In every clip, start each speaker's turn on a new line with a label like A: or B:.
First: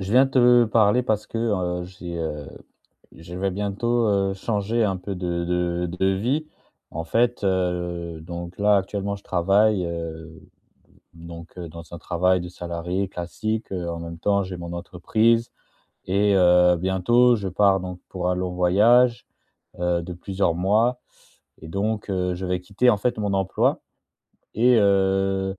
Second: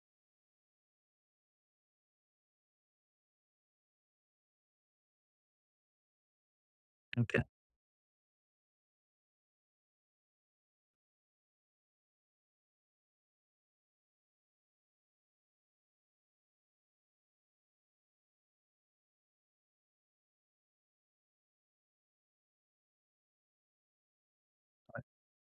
A: Je viens te parler parce que, heu, j'ai, heu je vais bientôt, heu, changer un peu de de de vie. En fait,
B: OK.
A: heu, donc là, actuellement, je travaille, heu, donc, heu, dans un travail de salarié classique, heu, en même temps j'ai mon entreprise et heu, bientôt je pars donc pour un long voyage, heu, de plusieurs mois et donc, heu je vais quitter en fait mon emploi, et
B: Ouais.
A: heu,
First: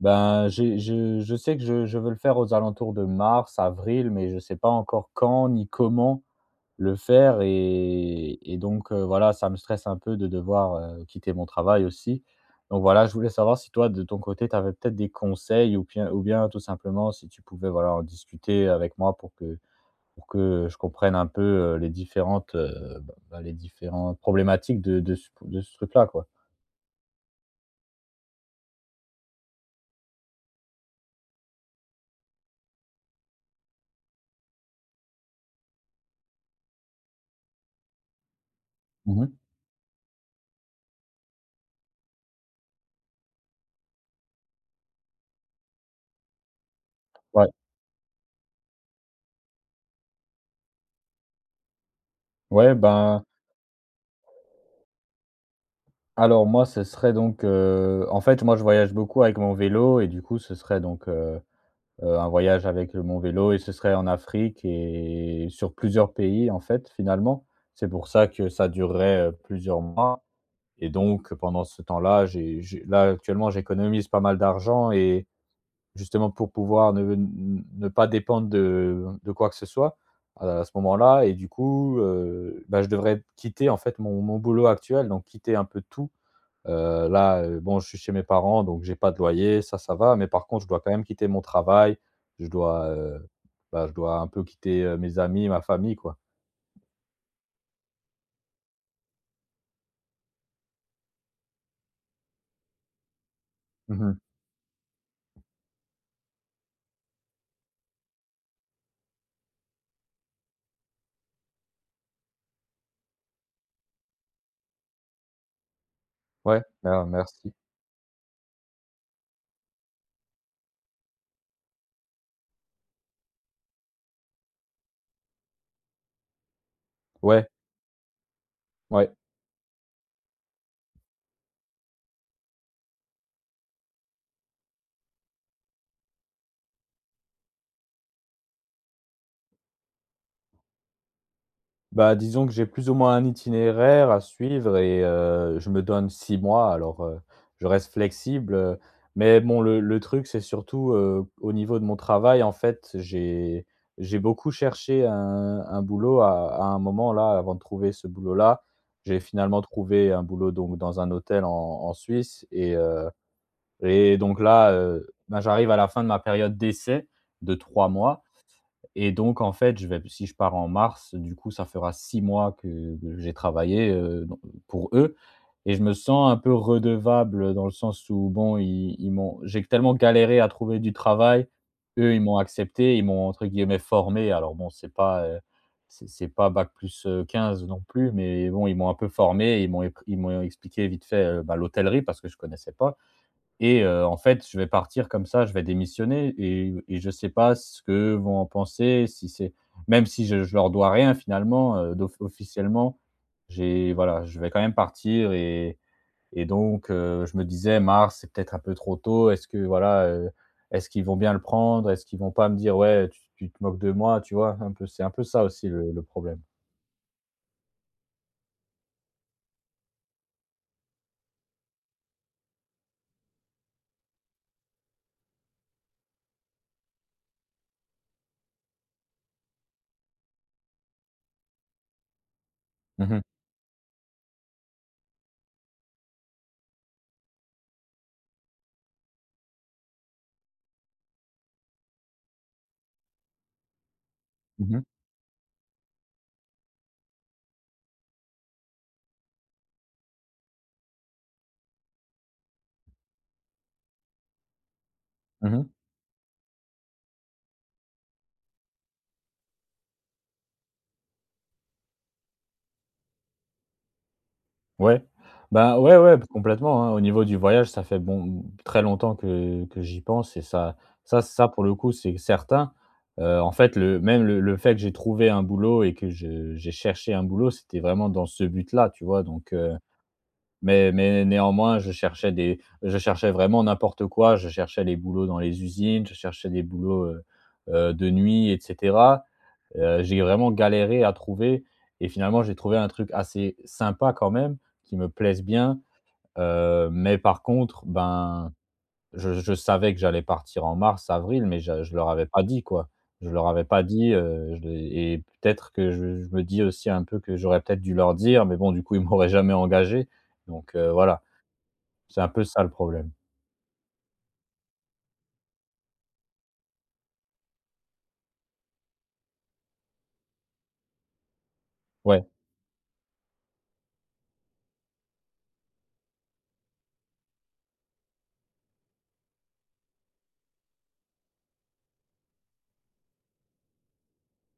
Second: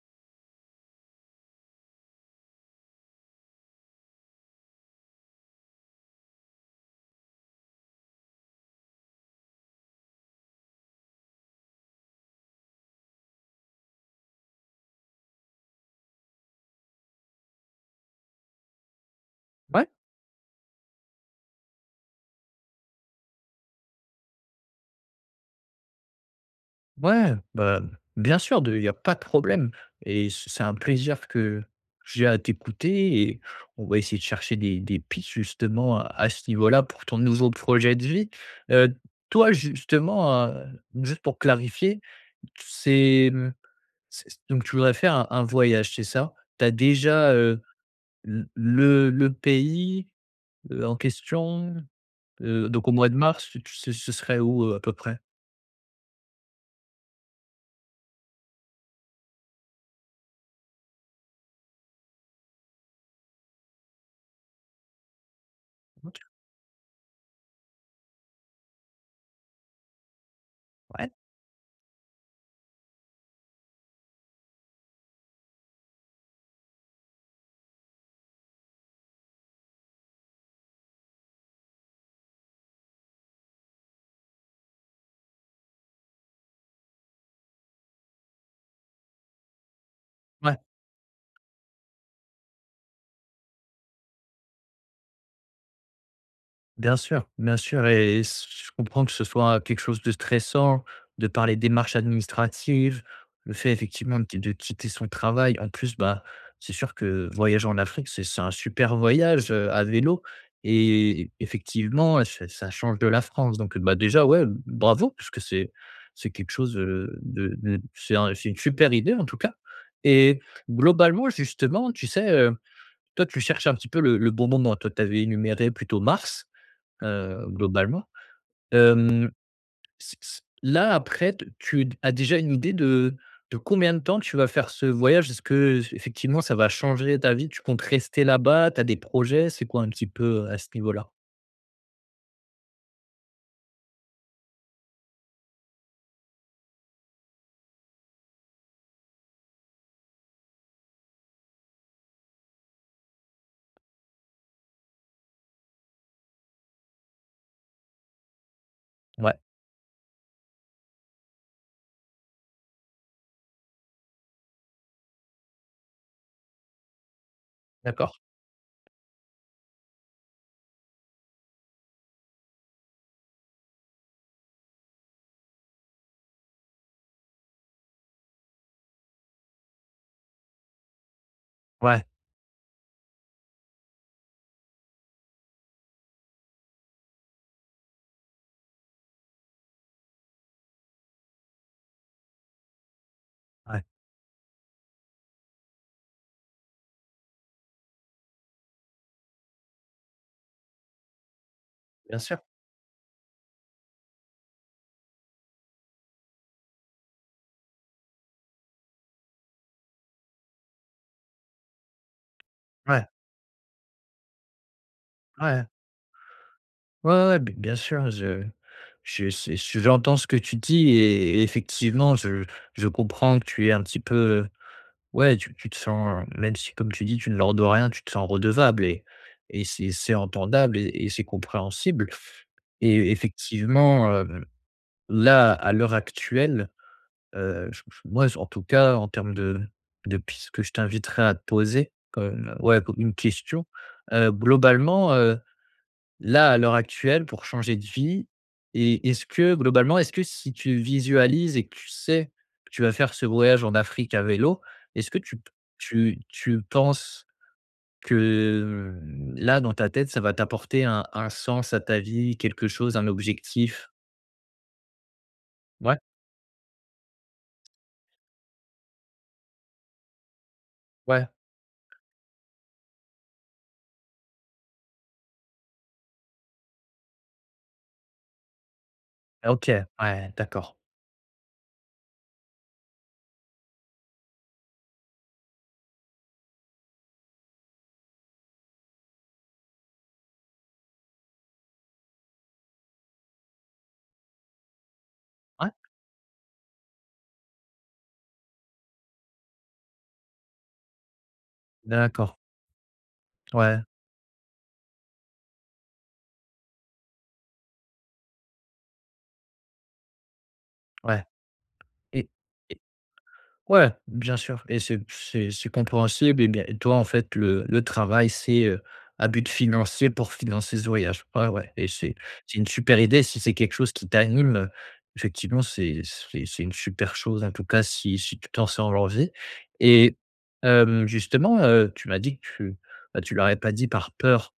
A: ben, j'ai je je sais que je je veux le faire aux alentours de mars, avril, mais je sais pas encore quand ni comment le faire et et donc, heu, voilà ça me stresse un peu de devoir, heu, quitter mon travail aussi. Donc voilà je voulais savoir si toi, de ton côté, tu avais peut-être des conseils ou bien ou bien tout simplement si tu pouvais, voilà, en discuter avec moi pour que
B: Ouais.
A: pour que, heu, je comprenne un peu, heu, les différentes, heu, b bah, les différentes problématiques de de de c de ce truc-là, quoi.
B: Ouais, heu, bah, bien sûr, de il y a pas de problème! Et c c'est un plaisir que j'ai à t'écouter et on va essayer de chercher des des pistes, justement, à à ce niveau-là pour ton nouveau projet de vie. Heu d
A: Mmh mh.
B: toi justement, heu, juste pour clarifier, t c'est, hem c donc tu voudrais faire un un voyage, c'est ça? Tu as déjà,
A: Ouais.
B: heu, l le le pays, l'en question, heu,
A: Ouais,
B: donc au mois de
A: ben
B: mars tu ce ce serait où, heu, à peu près?
A: Alors moi, ce serait donc heu en fait, moi je voyage beaucoup avec mon vélo et du coup, ce serait donc, heu heu, un voyage avec mon vélo et ce serait en Afrique et sur plusieurs
B: OK.
A: pays, en fait, finalement. C'est pour ça que ça durerait, heu, plusieurs mois. Et
B: Ouais.
A: donc pendant ce temps-là, j'é j'é là, actuellement, j'économise pas mal d'argent et justement pour pouvoir ne n n ne pas dépendre de, heu, de quoi que ce soit à la à ce moment-là. Et du coup, heu, ben je devrais p quitter en fait mon mon boulot actuel, donc quitter un peu tout. Heu là, heu, bon, je suis chez mes parents donc j'ai pas de loyer, ça, ça va, mais par
B: Ouais.
A: contre je dois quand même quitter mon travail, je dois, heu, bah, je dois un peu quitter, heu, mes amis, ma famille, quoi.
B: Bien sûr. Bien sûr et ce je comprends que ce soit quelque chose de stressant de par les démarches administratives, le fait
A: Mmh
B: effectivement
A: mh.
B: de qui de quitter son travail. En plus, bah, c'est sûr que, heu, voyager en Afrique c'est c'est un super voyage, heu, à vélo, et effectivement ça ça change de la France. Donc, heu, bah déjà, ouais, bravo, puisque c'est c'est quelque
A: Ouais,
B: chose de,
A: mer
B: heu,
A: merci.
B: de de c'est un c'est une super idée, en tout cas. Et globalement, justement, tu sais, heu, toi tu cherches un petit peu le le bon moment? Toi, tu avais énuméré plutôt mars, heu,
A: Ouais.
B: globalement.
A: Ouais.
B: Hem c c là, après, t tu as déjà une idée de de combien de temps tu vas faire ce voyage? Est-ce que j heu effectivement ça va changer ta vie. Tu comptes rester là-bas? Tu as des projets? C'est quoi un petit peu, heu, à ce niveau-là?
A: Bah, disons que j'ai plus ou moins un itinéraire à suivre et heu, je me donne 6 mois alors, heu, je reste flexible, heu. Mais bon le le truc c'est surtout, heu, au niveau de mon travail, en fait, j'ai j'ai beaucoup cherché un un boulot à à un moment, là, avant de trouver ce boulot là. J'ai
B: Ouais.
A: finalement trouvé un boulot donc dans un hôtel en en Suisse et heu et donc là, heu, ben j'arrive à la fin de ma période d'essai de 3
B: D'accord.
A: mois et donc en fait je vais si je pars en mars du coup ça fera 6 mois que que j'ai travaillé, heu, don pour eux et je me sens un peu redevable dans le sens où bon ils ils m'ont j'ai q tellement galéré à trouver du travail.
B: Ouais.
A: Eux ils m'ont accepté, ils m'ont entre guillemets formé. Alors bon, c'est pas, heu c'est c'est pas bac plus, heu, 15 non plus, mais bon ils m'ont un peu formé, ils m'ont éc ils m'ont expliqué vite fait, heu, bah l'hôtellerie, parce que je connaissais pas, et
B: Ouais.
A: heu, en fait je vais partir comme ça, je vais démissionner et et je sais pas ce que vont en penser si c'est même si je je leur dois rien finalement, heu, d'off
B: Bien sûr.
A: officiellement, j'ai voilà, je vais quand même partir et et donc, heu, je me disais: «Mars c'est peut-être un peu trop tôt, est-ce que voilà, heu, est-ce qu'ils vont bien le prendre? Est-ce qu'ils vont pas me dire:
B: Ouais.
A: "Ouais, tu tu te moques de moi?"» Tu vois, un peu? C'est un peu ça,
B: Ouais.
A: aussi, le le problème.
B: Ouais, ouais, ouais, b bien sûr, je je su j j'entends ce que tu dis et effectivement je je comprends que tu aies un petit peu, heu ouais, tu tu te sens, heu même si comme tu dis tu ne leur dois rien, tu te sens redevable et et c'est c'est entendable et et c'est compréhensible.
A: Mmh
B: Et
A: mh.
B: effectivement, heu, là, à l'heure actuelle, heu, j j moi en tout cas, en termes de de pistes que je t'inviterais à te poser comme, heu ouais, comme une question, heu,
A: Mmh mh.
B: globalement, heu, là, à l'heure actuelle, pour changer de vie, est est-ce que, globalement, est-ce que si tu visualises et que tu sais que tu vas faire ce voyage en Afrique à vélo, est-ce que tu
A: Mmh
B: p
A: mh.
B: tu tu penses que là, dans ta tête, ça va t'apporter un un sens à ta vie, quelque chose, un objectif?
A: Ouais, ben
B: Ouais.
A: ouais, ouais p complètement, hein, au niveau du voyage, ça fait bon, très longtemps que que j'y pense et ça ça
B: Ouais.
A: ça pour le coup c'est certain. Heu, en fait, le même le le fait que j'ai trouvé un boulot et que je j'ai cherché un boulot c'était vraiment dans ce but-là, tu vois, donc,
B: OK,
A: heu
B: ouais, d'accord.
A: Mais mais néanmoins je cherchais des je cherchais vraiment n'importe quoi. Je cherchais les boulots dans les usines, je cherchais des boulots, heu, heu, de nuit, et cetera. Heu, j'ai vraiment galéré à trouver et finalement, j'ai trouvé un truc assez sympa quand même, qui me plaise
B: Ouais.
A: bien. Heu, mais par contre, ben, je je savais que j'allais partir en mars, avril, mais je je leur avais
B: D'accord.
A: pas dit, quoi. Je leur avais
B: Ouais.
A: pas dit, heu, je l'ai et peut-être que je je me dis aussi un peu que j'aurais peut-être dû leur dire, mais bon, du coup ils m'auraient jamais engagé, donc, heu,
B: Ouais
A: voilà c'est
B: et
A: un peu ça, le
B: et
A: problème.
B: ouais, bien sûr et c'est c'est c'est compréhensible et bien et toi en fait le le travail c'est, heu, à but financier pour financer ce voyage. Ouais, ouais, et c'est
A: Ouais.
B: c'est une super idée si c'est quelque chose qui t'anime, heu, effectivement, c'est c'est c'est une super chose. En tout cas, si si tu t'en sens l'envie et hem, justement, heu, tu m'as dit que tu, ben, tu leur avais pas dit par peur,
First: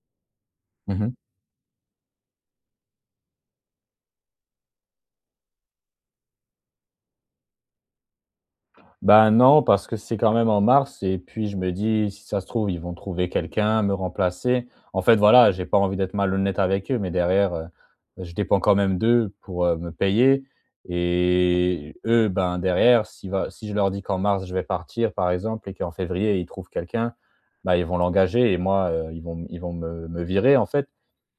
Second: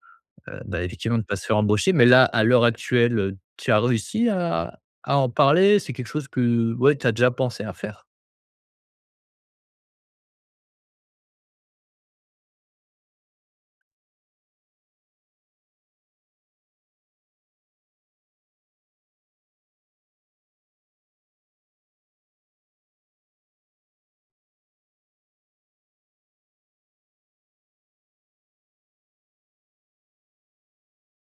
B: heu, bah
A: Mmh mh.
B: effectivement, de pas se faire embaucher mais là, à l'heure actuelle, heu, tu as réussi à à en parler? C'est quelque chose que, ouais, tu as déjà pensé à faire?
A: Bah, non, parce que c'est, quand même, en mars, et puis je me dis: «Si ça se trouve, ils vont trouver quelqu'un, me remplacer». En fait, voilà, j'ai pas envie d'être malhonnête avec eux, mais derrière, heu, je dépends quand même d'eux pour, heu, me payer et eux, ben, derrière, si bah si je leur dis qu'en mars, je vais partir, par exemple, et qu'en février, ils trouvent quelqu'un, bah, ils vont l'engager. Et moi, heu, ils vont ils vont m me me virer, en fait.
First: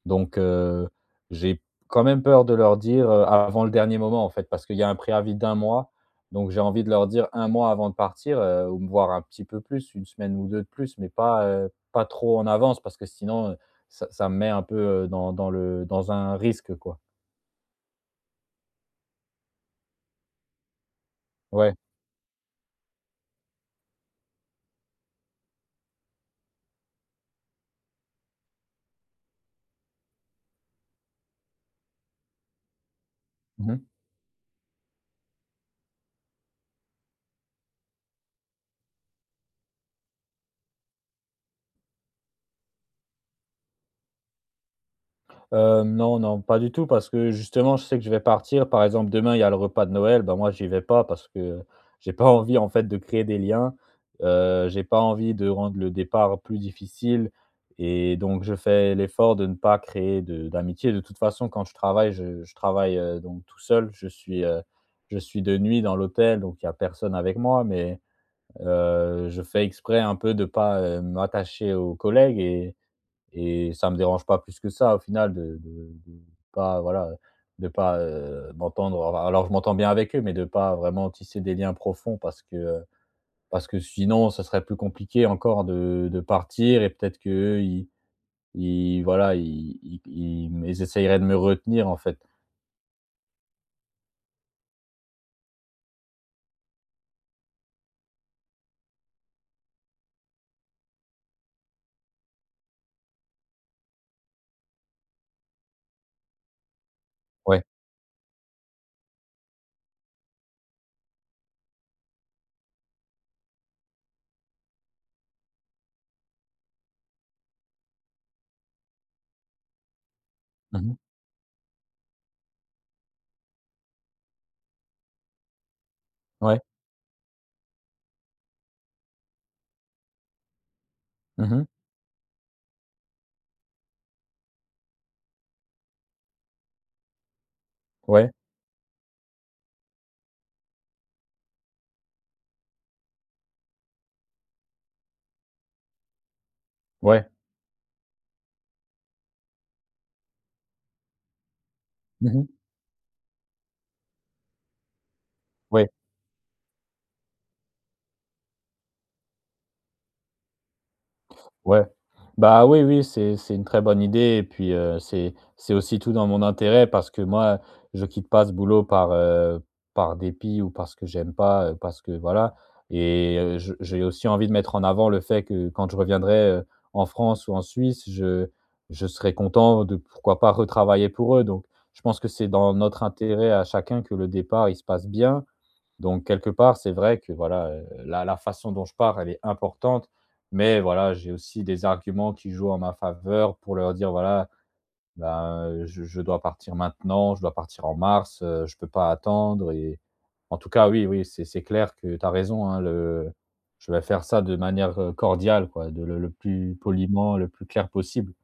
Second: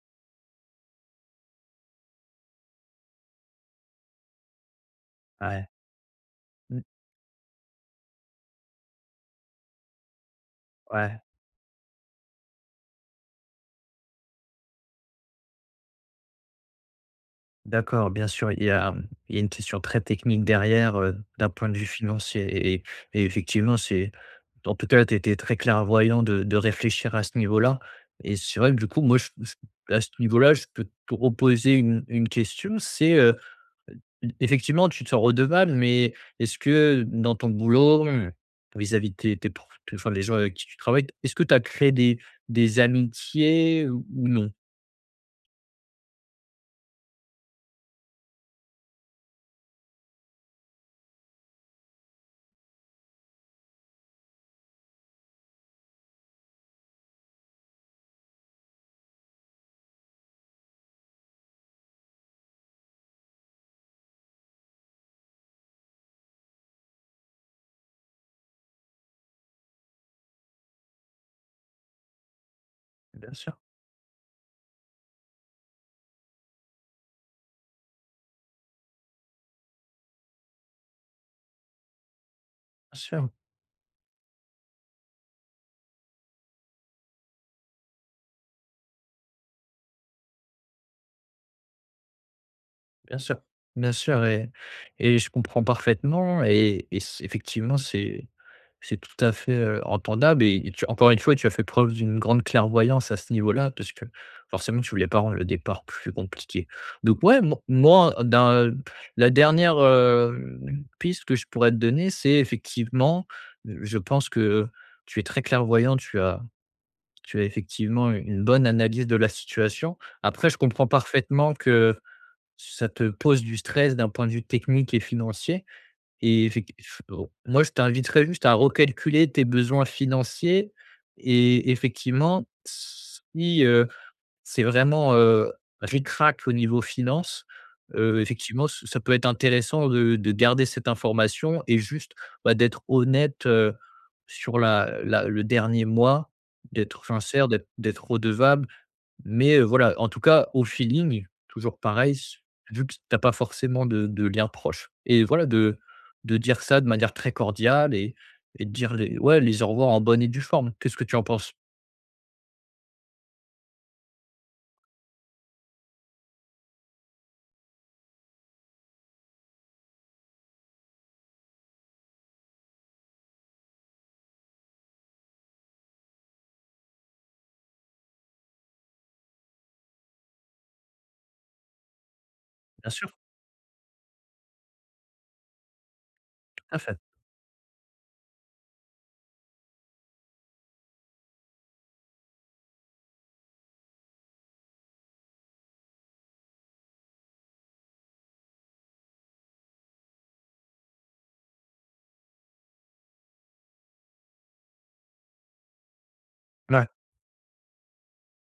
A: Donc, heu, j'ai quand même peur de leur dire, heu, av avant le dernier moment, en fait, parce qu'il y a un préavis d'1
B: Ouais.
A: mois. Donc, j'ai
B: Mmh.
A: envie de leur dire 1 mois avant de partir, heu, ou me voir un petit peu plus, 1 semaine ou 2 de plus, mais
B: Ouais.
A: pas, heu, pas trop en avance, parce que sinon, heu, ça ça me met un peu, heu, dans dans le dans un risque, quoi.
B: D'accord, bien sûr. Il y a mmh il y a une question très technique derrière, heu, d'un point
A: Ouais.
B: de vue financier. Et et et effectivement, c'est en tout cas, tu as été très clairvoyant de de réfléchir à ce niveau-là et c'est vrai que du coup, moi, j je à ce niveau-là, je peux te reposer une une question, c'est, heu,
A: Mmh mh.
B: e ef effectivement tu te sens redevable, mais est-ce que, heu, dans ton boulot, heu, vis-à-vis de tes tes pr enfin les gens avec qui tu travailles, est-ce que tu as créé des des amitiés ou ou non?
A: Heu, non, non, pas du tout, parce que, justement, je sais que je vais partir. Par exemple, demain, il y a le repas de Noël, bah, moi, j'y vais pas parce que, heu, j'ai pas envie, en fait, de créer des liens. Heu, j'ai pas envie de rendre le départ plus difficile. Et donc, je fais l'effort de ne pas créer de d'amitié. De toute façon, quand je travaille, je je travaille, heu, donc tout seul. Je suis, heu, je suis de nuit dans l'hôtel, donc il y a personne avec moi. Mais, heu, je fais exprès un peu de pas, heu, m'attacher aux collègues et
B: Bien sûr.
A: et ça me dérange pas plus que ça, au final, de de de pas voilà, heu, de pas, heu, m'entendre alors je m'entends bien avec eux, mais de pas vraiment tisser des liens profonds, parce que heu,
B: Bien sûr.
A: parce que sinon, ça serait plus compliqué encore de de partir et peut-être qu'eux, ils ils voilà i ils ils essayeraient de me retenir, en fait.
B: Bien sûr. Bien sûr et et je comprends parfaitement et et c effectivement c'est c'est tout à fait, heu, entendable et tu as encore une fois, tu as fait preuve d'une grande clairvoyance, à ce niveau-là, parce que, forcément, tu voulais pas rendre le départ plus compliqué. Donc, ouais, m
A: Ouais.
B: moi dans la dernière, hem, piste que je pourrais te donner, c'est, effectivement, heu, je pense que, heu, tu es très clairvoyant, tu as tu as effectivement une une bonne analyse de la situation. Après, je
A: Mmh
B: comprends
A: mh.
B: parfaitement que ça te pose du stress, d'un point de vue technique et financier et
A: Ouais.
B: effec eff au moi je t'inviterais juste à recalculer tes besoins financiers
A: Mmh mh.
B: et effectivement, si, heu, c'est vraiment, heu, ric-rac au niveau finance, heu,
A: Ouais.
B: effectivement ç ça peut être intéressant de de garder cette information et juste, bah, d'être honnête, heu, sur la la le dernier mois, d'être
A: Ouais.
B: sincère, d'être d'être redevable. Mais, heu, voilà, en tout cas, au feeling, toujours pareil,
A: Mmh
B: s
A: mh.
B: vu que t'as pas forcément de de liens proches, et voilà, de
A: Ouais.
B: de dire ça de manière très cordiale et et de dire les ouais, les au revoir en bonne et due forme. Qu'est-ce que tu en penses?
A: Ouais, bah oui, oui, c'est c'est une très bonne idée et puis, heu, c'est c'est aussi tout dans mon intérêt, parce que, moi, je quitte pas ce boulot par heu, par dépit ou parce que j'aime pas, parce que voilà. Et, heu, je j'ai aussi envie de mettre en avant le fait que, quand je reviendrai, heu, en France ou en Suisse, je je serais content de pourquoi pas, retravailler pour eux. Donc, je pense que c'est dans
B: Bien
A: notre
B: sûr.
A: intérêt à chacun que le départ, il se passe bien. Donc, quelque
B: Tout
A: part,
B: à
A: c'est
B: fait.
A: vrai que voilà, heu, la la façon dont je pars, elle est importante. Mais, voilà, j'ai aussi des arguments, qui jouent en ma faveur, pour leur dire: «Voilà, ben, heu, je je dois partir maintenant, je dois partir en mars, heu, je peux pas attendre et» en-tout-cas, oui, oui c'est c'est clair que tu as raison, hein, le je vais faire ça de manière, heu, cordiale, quoi, de le le plus
B: La
A: poliment, le plus clair possible.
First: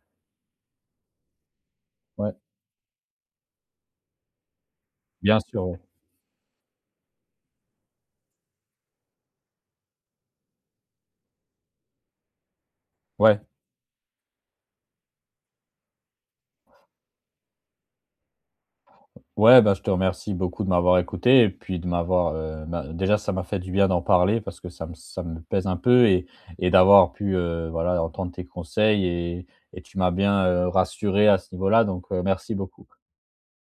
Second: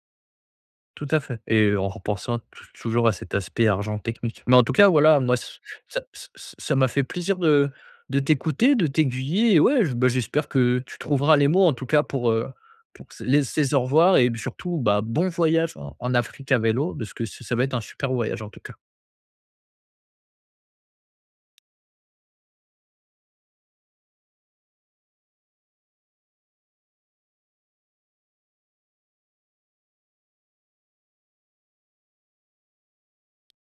B: Tout à fait et en
A: Ouais.
B: repensant, tou toujours, à cet aspect argent technique. Mais, en tout cas, voilà, moi
A: Bien
B: ç
A: sûr, ouais.
B: ça ç ça m'a fait plaisir de de t'écouter, de t'aiguiller, et ouais j ben j'espère que tu trouveras les mots, en tout cas, pour, heu, pour qu
A: Ouais.
B: les ces au revoir et puis, surtout, bah, bon voyage en en Afrique à vélo de ce qu ç ça va être un super voyage, en tout cas.
A: Ouais, bah, je te remercie beaucoup de m'avoir écouté et puis de m'avoir, heu, ben déjà, ça m'a fait du bien d'en parler, parce que ça me ça me pèse un peu et et d'avoir pu, heu, voilà entendre tes conseils et et tu m'as bien, heu, rassuré à ce niveau-là. Donc, heu, merci beaucoup.